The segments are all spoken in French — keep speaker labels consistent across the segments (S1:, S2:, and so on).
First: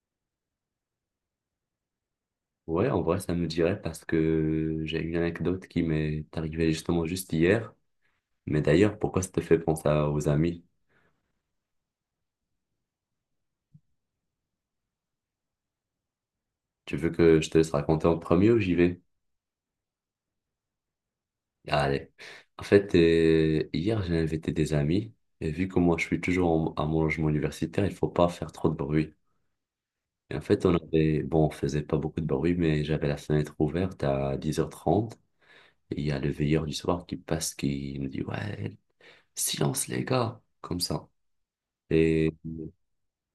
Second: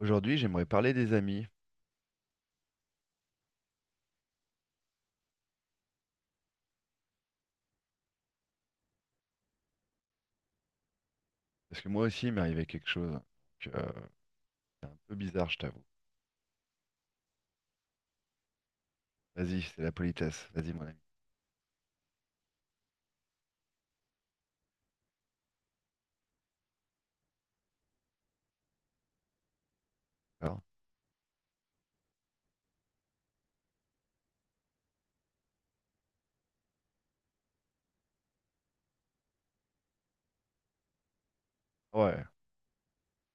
S1: Aujourd'hui, j'aimerais parler des amis,
S2: Ouais, en vrai, ça me dirait parce que j'ai une anecdote qui m'est arrivée justement juste hier. Mais d'ailleurs, pourquoi ça te fait penser aux amis?
S1: parce que moi aussi, il m'est arrivé quelque chose. Donc, c'est un peu bizarre, je t'avoue.
S2: Tu veux que je te laisse raconter en premier ou j'y vais?
S1: Vas-y, c'est la politesse. Vas-y, mon ami.
S2: Allez. En fait, hier, j'ai invité des amis. Et vu que moi, je suis toujours à mon logement universitaire, il faut pas faire trop de bruit. Et en
S1: D'accord?
S2: fait, on avait, bon, on faisait pas beaucoup de bruit, mais j'avais la fenêtre ouverte à 10h30. Et il y a le veilleur du soir qui passe, qui nous dit, ouais, silence les gars, comme ça.
S1: Ouais,
S2: Et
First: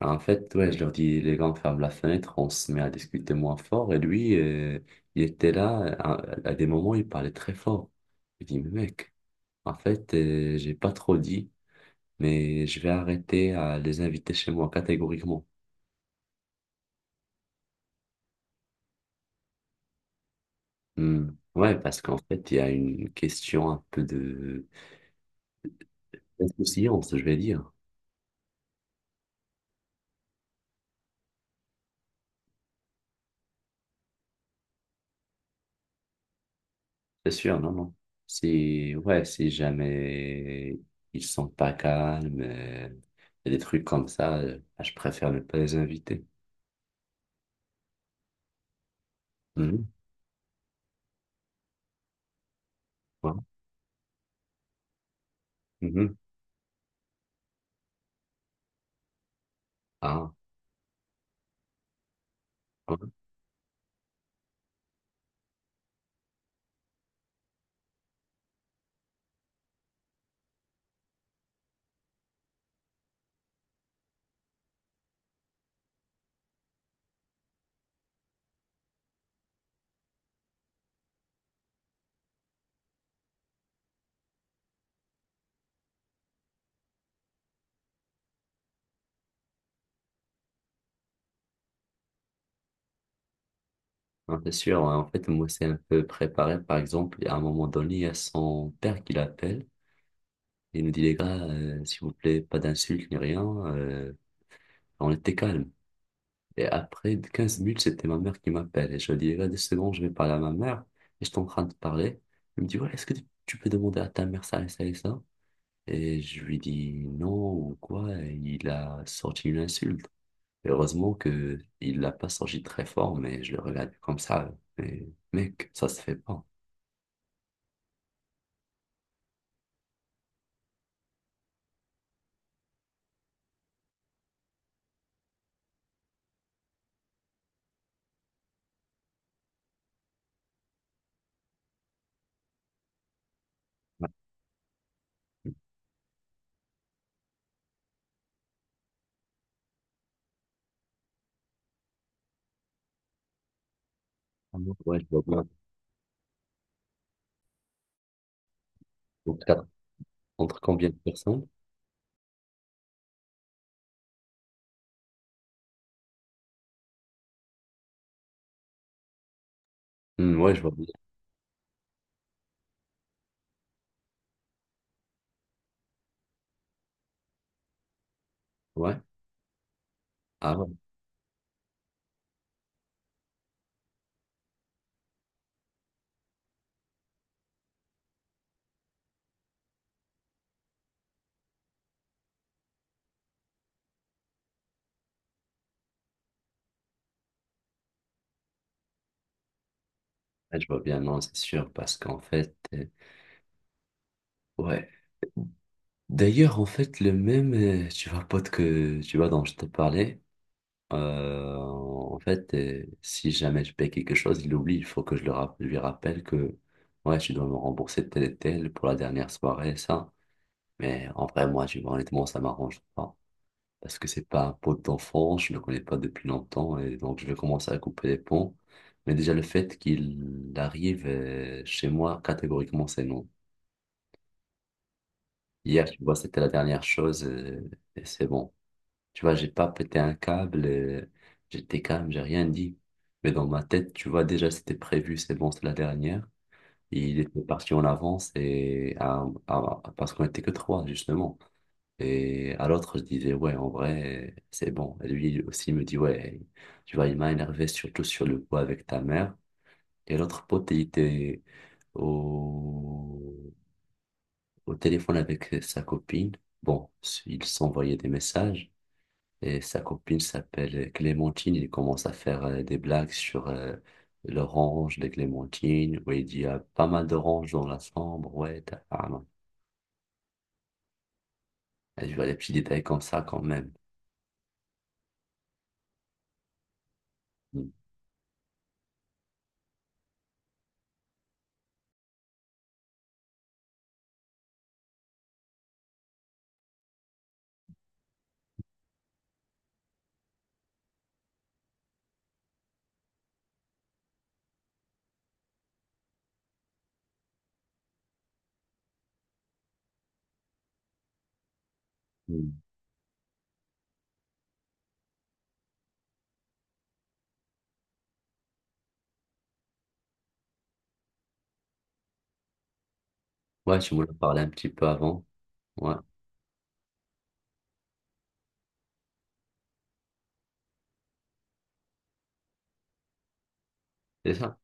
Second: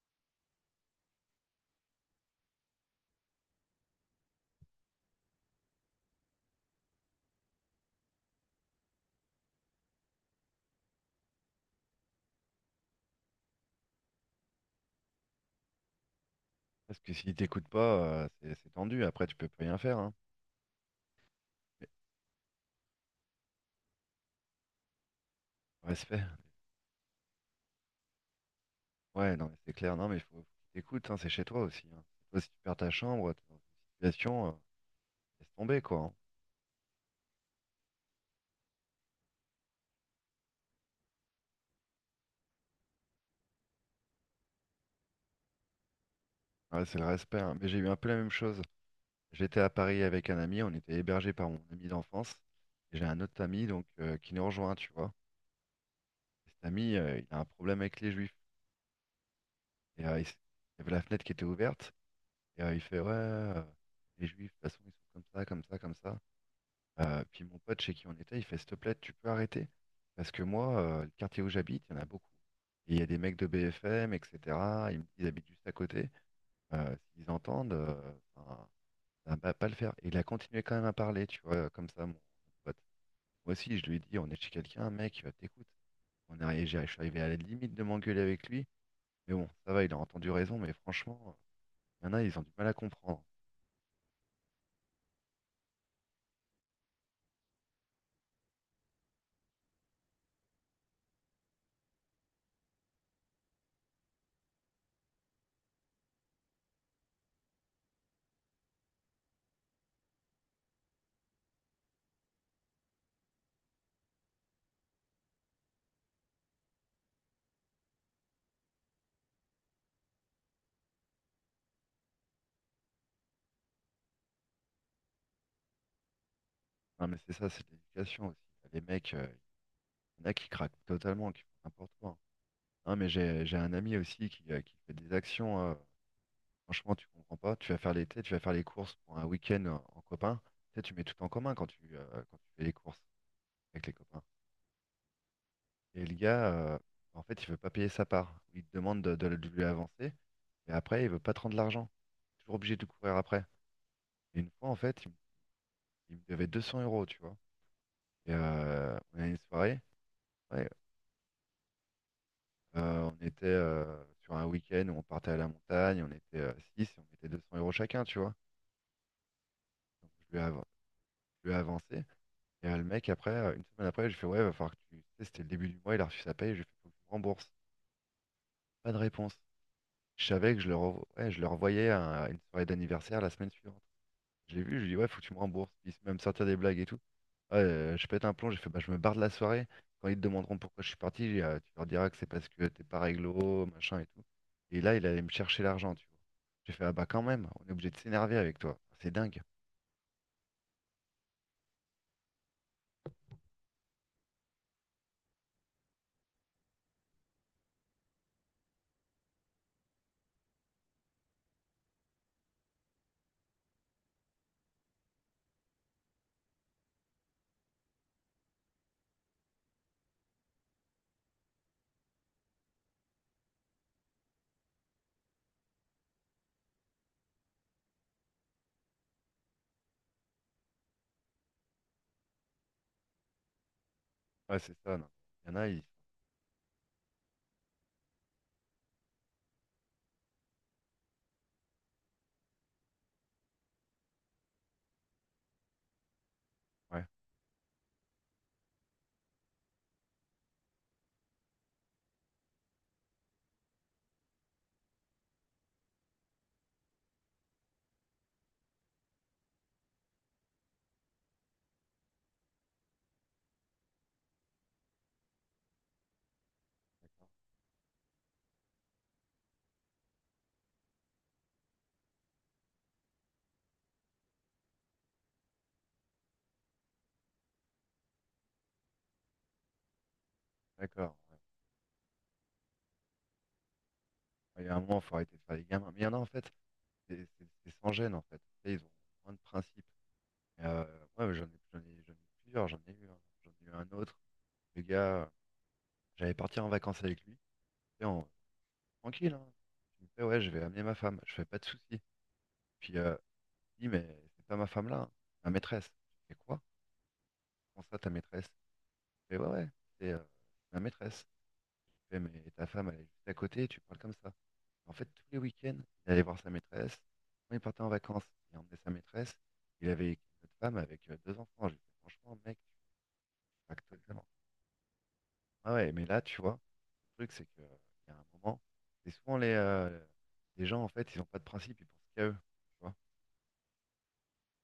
S2: en fait, ouais, je leur dis, les gars, on ferme la fenêtre, on se met à discuter moins fort. Et lui, il était là, à des moments, il parlait très fort. Je dis, mais mec, en fait, j'ai pas trop dit, mais je vais arrêter à les inviter chez moi catégoriquement.
S1: parce que s'il t'écoute pas, c'est tendu. Après, tu peux plus rien faire. Hein.
S2: Hmm. Ouais,
S1: Mais,
S2: parce qu'en fait, il y a une question un peu de
S1: respect.
S2: d'insouciance, je vais dire.
S1: Ouais, non, mais c'est clair. Non, mais il faut qu'il t'écoute, hein. C'est chez toi aussi, hein. Toi, si tu perds ta chambre, t'es dans une situation, laisse tomber, quoi.
S2: C'est sûr, non, non. Si, ouais, si jamais ils sont pas calmes, il y a des trucs comme ça, je préfère ne pas les inviter.
S1: Hein. Ouais, c'est le respect, hein. Mais j'ai eu un peu la même chose. J'étais à
S2: Mhm,
S1: Paris avec un ami. On était hébergé par mon ami d'enfance. Et j'ai un
S2: ouais,
S1: autre ami donc, qui nous rejoint, tu vois.
S2: mhm.
S1: Cet ami, il a un problème avec les juifs. Et
S2: Ah,
S1: il y avait la fenêtre qui était ouverte. Et il fait,
S2: ouais,
S1: ouais, les juifs, de toute façon, ils sont comme ça, comme ça, comme ça. Puis mon pote chez qui on était, il fait, s'il te plaît, tu peux arrêter. Parce que moi, le quartier où j'habite, il y en a beaucoup. Et il y a des mecs de BFM, etc. Disent, ils habitent juste à côté. S'ils entendent, enfin, ça va pas le faire. Et il a continué quand même à parler, tu vois, comme ça, mon pote. Moi aussi, je lui ai dit, on est chez quelqu'un, mec, t'écoutes. On est, arrivé- j'ai- Je suis arrivé à la limite de m'engueuler avec lui. Mais bon, ça va, il a entendu raison, mais franchement, il y en a, ils ont du mal à comprendre.
S2: ouais, c'est sûr. Ouais. En fait, moi, c'est un peu préparé. Par exemple, à un moment donné, il y a son père qui l'appelle. Il nous dit, les gars, s'il vous plaît, pas d'insultes ni rien. On était calme. Et après de 15 minutes, c'était ma mère qui m'appelle. Et je lui dis, les gars, 2 secondes, je vais parler à ma mère. Et j'étais en train de parler. Elle me dit, ouais, est-ce que tu peux demander à ta mère ça et ça et ça? Et je lui dis, non, ou quoi? Et il a sorti une insulte. Heureusement que il l'a pas sorti très fort, mais je le regarde comme ça. Mais mec, ça se fait pas.
S1: Non, mais c'est ça, c'est de l'éducation aussi. Les mecs, il y en a qui craquent totalement, qui font n'importe quoi, hein. Non, mais j'ai un ami aussi qui fait des actions. Franchement, tu comprends pas. Tu vas faire l'été, tu vas faire les courses pour un week-end en copain. Tu sais, tu mets tout en commun quand tu fais les courses avec les
S2: Ouais,
S1: copains. Et le gars, en fait, il veut pas payer sa part. Il te demande de lui avancer, et après, il veut pas te rendre l'argent. Toujours obligé de courir après. Et une
S2: ah
S1: fois, en
S2: non, ouais,
S1: fait,
S2: je vois bien.
S1: il me devait 200 euros, tu vois. Et, on a une
S2: Donc,
S1: soirée.
S2: entre
S1: Ouais,
S2: combien de personnes?
S1: on était sur un week-end où on partait à la montagne, on était six et on mettait 200 euros chacun, tu vois. Donc,
S2: Hmm, ouais, je vois bien.
S1: je lui ai avancé. Et le mec, après, une semaine après, j'ai fait, ouais, va falloir que tu. Tu sais, c'était le début du mois, il a reçu sa paye, j'ai fait, faut que tu me rembourses. Pas de
S2: Ouais.
S1: réponse. Je savais
S2: Ah
S1: que
S2: ouais.
S1: ouais, je le revoyais à une soirée d'anniversaire la semaine suivante. Je l'ai vu, je lui ai dit, ouais, faut que tu me rembourses. Il s'est même sortir des blagues et tout. Ouais, je pète un plomb, j'ai fait, bah, je me barre de la soirée. Quand ils te demanderont pourquoi je suis parti, tu leur diras que c'est parce que t'es pas réglo, machin et tout. Et là, il allait me chercher l'argent, tu vois. J'ai fait, ah bah quand même, on est obligé de s'énerver avec toi. C'est dingue.
S2: Ouais, je vois bien. Non, c'est sûr, parce qu'en fait, ouais. D'ailleurs, en fait, le même, tu vois, pote, que tu vois, dont je te parlais, en fait, si jamais je paye quelque chose, il oublie. Il faut que je lui rappelle que, ouais, tu dois me rembourser tel et tel pour la dernière soirée, ça. Mais en vrai, moi, tu vois, honnêtement, ça m'arrange pas. Parce que c'est pas un pote d'enfance, je le connais pas depuis longtemps, et donc je vais commencer à couper les ponts. Mais déjà, le fait qu'il arrive chez moi, catégoriquement, c'est non.
S1: Ouais, c'est ça, non. Il y en a, ils.
S2: Hier, tu vois, c'était la dernière chose, et c'est bon. Tu vois, j'ai pas pété un câble, j'étais calme, j'ai rien dit. Mais dans ma tête, tu vois, déjà, c'était prévu, c'est bon, c'est la dernière.
S1: Ouais,
S2: Et il était parti en avance, et parce qu'on était que trois, justement. Et à l'autre, je disais, ouais, en vrai, c'est bon. Et lui aussi me dit, ouais, tu vois, il m'a énervé surtout sur le coup avec ta mère. Et l'autre pote, il était au, au téléphone avec sa copine. Bon, ils s'envoyaient des messages. Et sa copine s'appelle Clémentine. Il commence à faire des blagues sur l'orange de Clémentine, où il dit, il y a pas mal d'oranges dans la chambre. Ouais, t'as... Ah, non.
S1: d'accord, ouais.
S2: Et je vois des petits détails comme ça quand même.
S1: Ouais, il y a un moment, faut arrêter de faire les gamins. Mais il y en a, en fait, c'est sans gêne, en fait. Tu sais, ils ont moins de principes. Et, ouais, ouais, j'en ai eu plusieurs, j'en ai eu un. J'en ai eu un autre. Le gars, j'allais partir en vacances avec lui. Et tranquille, hein. Je me fais, ouais, je vais amener ma femme, je fais pas de soucis. Puis il dit, mais c'est pas ma femme là, hein, c'est ma maîtresse. Je fais quoi? Comment ça, ta maîtresse? Je fais, ouais, ouais, c'est ma maîtresse. Je fais, mais
S2: Mm.
S1: ta femme, elle est juste à côté, tu parles comme ça. En fait, tous les week-ends, il allait voir sa maîtresse. Quand il partait en vacances, il emmenait sa maîtresse. Il avait une autre femme avec deux enfants. Je lui fais, franchement, mec, tu
S2: Ouais,
S1: craques
S2: tu m'en as
S1: totalement.
S2: parlé un petit peu avant.
S1: Ah ouais,
S2: Ouais,
S1: mais là, tu vois, le truc, c'est que, il y a un moment, c'est souvent les gens, en fait, ils ont pas de principe, ils pensent qu'à eux, tu vois.
S2: c'est ça.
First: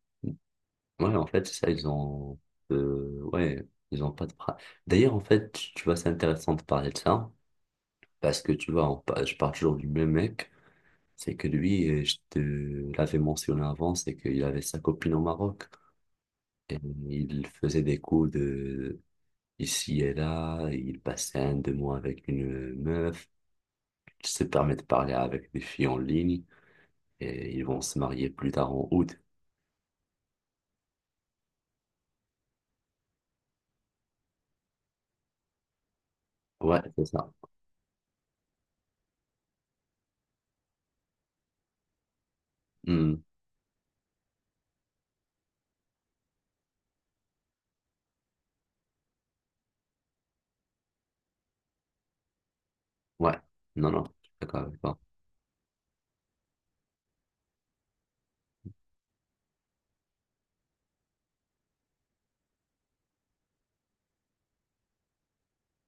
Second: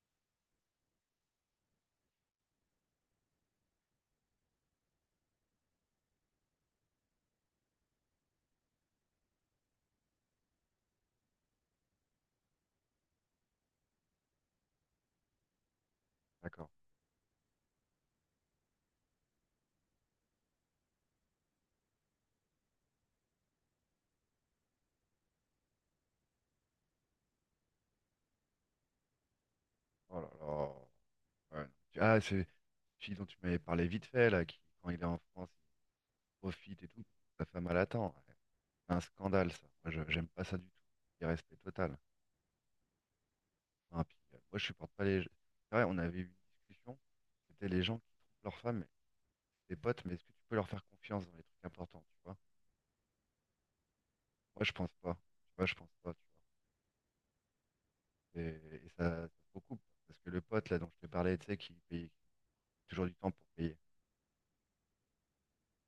S2: Ouais, en fait, c'est ça, ils ont... ouais, ils ont pas de... D'ailleurs, en fait, tu vois, c'est intéressant de parler de ça, parce que tu vois, je parle toujours du même mec, c'est que lui, je te l'avais mentionné avant, c'est qu'il avait sa copine au Maroc,
S1: D'accord.
S2: et il faisait des coups de ici et là, il passait 1, 2 mois avec une meuf, il se permet de parler avec des filles en ligne, et ils vont se marier plus tard en août.
S1: Oh là là. Ouais, non. Ah, c'est une fille dont tu m'avais parlé vite fait, là, qui, quand il est en France, il
S2: Ouais,
S1: profite et tout.
S2: c'est ça.
S1: Sa femme, elle attend. Ouais. C'est un scandale, ça. Moi, j'aime pas ça du tout. Irrespect total.
S2: Hmm,
S1: Enfin, puis, moi, je supporte pas les. C'est vrai, on avait eu une discussion. C'était les gens qui trompent leur femme, des potes, mais est-ce que tu peux leur faire confiance dans les trucs importants, tu vois?
S2: ouais. Non, non, je suis d'accord
S1: Moi, je
S2: avec
S1: pense
S2: toi.
S1: pas. Tu vois, je pense pas, tu vois. Et, ça, ça se recoupe. Parce que le pote, là, dont je te parlais, tu sais, qui paye toujours du temps pour payer.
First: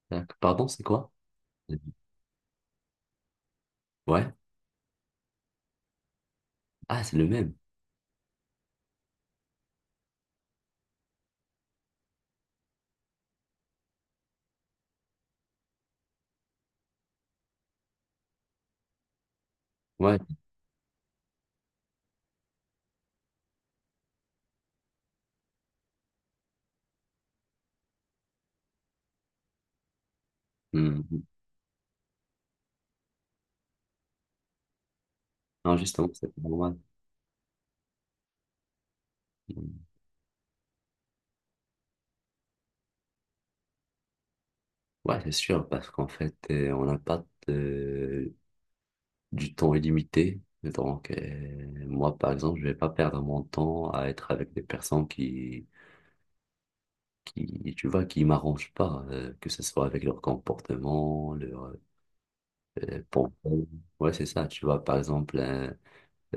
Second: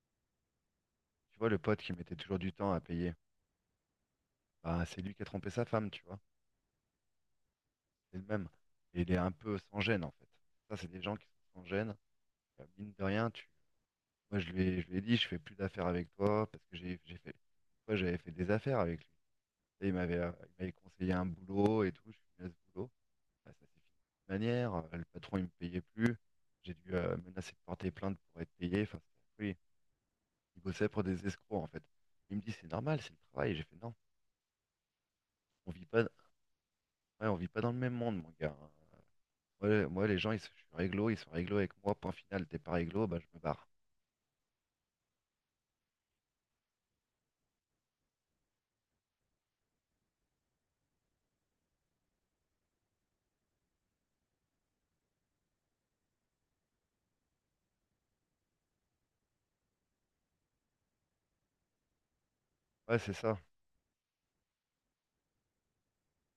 S2: Tac, pardon, c'est quoi?
S1: Tu vois, le
S2: Mmh.
S1: pote qui mettait toujours du temps à payer.
S2: Ouais.
S1: Bah, c'est lui qui a trompé sa femme, tu vois.
S2: Ah, c'est le même.
S1: C'est le même. Et il est un peu sans gêne, en fait. Ça, c'est des gens qui sont sans gêne. Mine de rien, tu... moi, je lui ai dit, je fais plus d'affaires avec toi parce que j'ai fait... moi j'avais fait des affaires avec lui. Et
S2: Ouais.
S1: il m'avait conseillé un boulot et tout. Je lui ai dit, ce boulot. Bah, ça s'est fini de toute manière. Le patron, il me payait plus. J'ai dû menacer de porter plainte pour être payé. Enfin, oui, il bossait pour
S2: Hmm.
S1: des escrocs, en fait. Il me dit, c'est normal, c'est le travail. J'ai fait, non, on
S2: Non,
S1: vit pas,
S2: justement, c'est pas normal.
S1: ouais, on vit pas dans le même monde, mon gars, hein.
S2: Hmm.
S1: Moi, les gens, ils sont je suis réglo, ils sont réglo avec moi, point final, t'es pas réglo, bah, je me barre.
S2: Ouais, c'est sûr, parce qu'en fait, on n'a pas du temps illimité. Donc, moi, par exemple, je vais pas perdre mon temps à être avec des personnes qui, tu vois, qui m'arrangent pas, que ce soit avec leur comportement, leur
S1: Ouais, c'est
S2: pensée.
S1: ça.
S2: Ouais, c'est ça. Tu vois, par exemple,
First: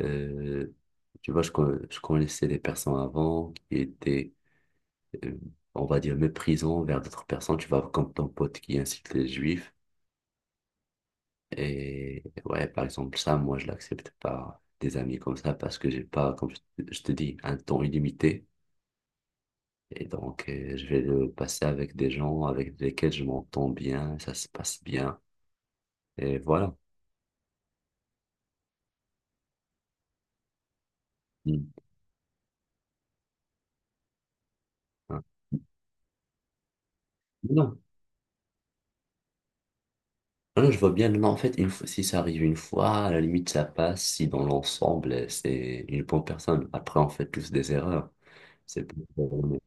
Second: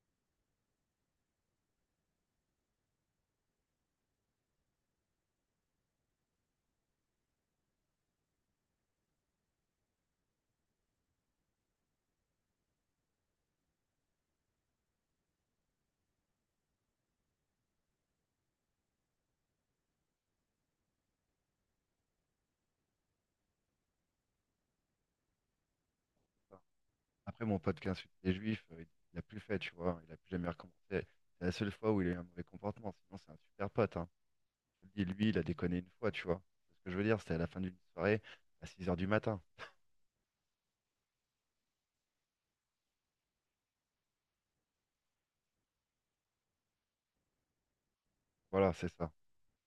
S2: Euh, tu vois, je connaissais des personnes avant qui étaient, euh, on va dire, méprisants vers d'autres personnes. Tu vois, comme ton pote qui incite les juifs. Et ouais, par exemple, ça, moi, je l'accepte pas des amis comme ça parce que j'ai pas, comme je te dis, un temps illimité. Et donc, je vais le passer avec des gens avec lesquels je m'entends bien, ça se passe bien. Et voilà.
S1: Après, mon pote qui insulte les juifs, il a plus fait, tu vois, il a plus jamais recommencé. C'est la
S2: Mm.
S1: seule fois où il a eu un mauvais comportement, sinon c'est un super pote, hein. Je te le dis, lui, il a déconné une fois, tu vois. C'est ce que je veux dire, c'était à la fin d'une
S2: Hein.
S1: soirée, à 6 heures du matin.
S2: Non, non, je vois bien. Non, non, en fait, une fois, si ça arrive une fois, à la limite, ça passe. Si dans l'ensemble, c'est une bonne personne. Après, on fait tous des erreurs.
S1: Voilà,
S2: C'est
S1: c'est
S2: pas
S1: ça.
S2: grave.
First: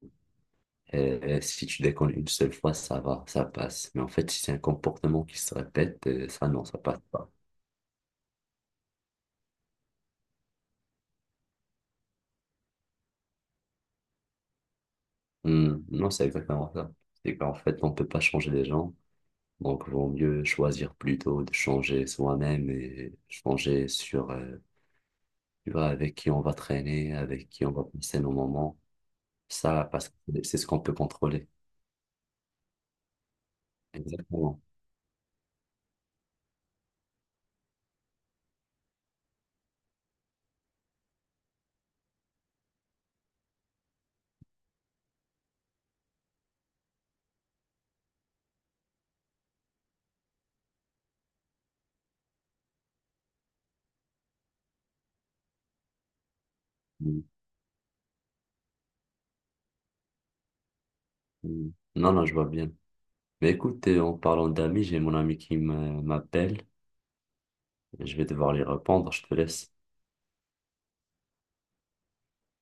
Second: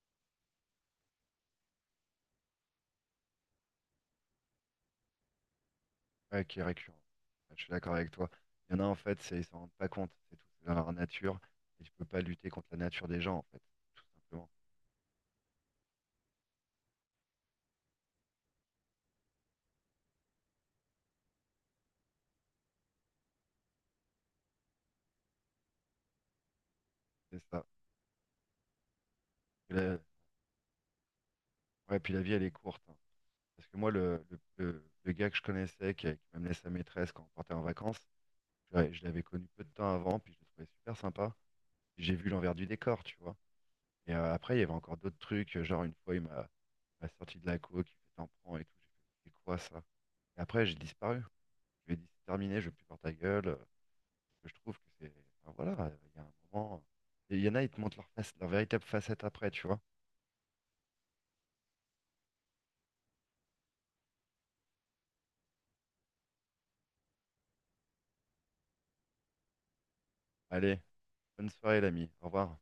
S2: Si tu déconnes une seule fois, ça va, ça passe. Mais en fait, si c'est un comportement qui se répète,
S1: Ouais,
S2: ça,
S1: qui est
S2: non, ça
S1: récurrent.
S2: passe pas.
S1: Ouais, je suis d'accord avec toi. Il y en a, en fait, ils s'en rendent pas compte, c'est tout, c'est dans leur nature, et tu peux pas lutter contre la nature des gens, en fait, tout simplement.
S2: Hmm, non, c'est exactement ça. C'est qu'en fait, on peut pas changer les gens. Donc, vaut mieux choisir plutôt de changer soi-même et changer sur, tu vois, avec qui on va traîner,
S1: C'est
S2: avec
S1: ça.
S2: qui on va passer nos moments.
S1: Et
S2: Ça,
S1: la.
S2: parce que c'est ce qu'on peut contrôler.
S1: Ouais, puis la vie, elle est courte, hein. Parce que moi,
S2: Exactement.
S1: le gars que je connaissais, qui m'a sa maîtresse quand on partait en vacances, je l'avais connu peu de temps avant, puis je le trouvais super sympa. J'ai vu l'envers du décor, tu vois. Et après, il y avait encore d'autres trucs, genre une fois, il m'a m'a sorti de la coke, il fait t'en prends et tout. J'ai fait, c'est quoi ça? Et après, j'ai disparu. Je lui ai dit, c'est terminé, je veux plus voir ta gueule. Parce que je trouve que c'est. Enfin, voilà, il y a un moment.
S2: Mm,
S1: Il y en a, ils te montrent leur face, leur véritable facette après, tu vois.
S2: mm. Non, non, je vois bien. Mais écoute, en parlant d'amis, j'ai mon ami qui m'appelle. Je vais devoir lui répondre. Je te laisse.
S1: Allez, bonne soirée, l'ami. Au revoir.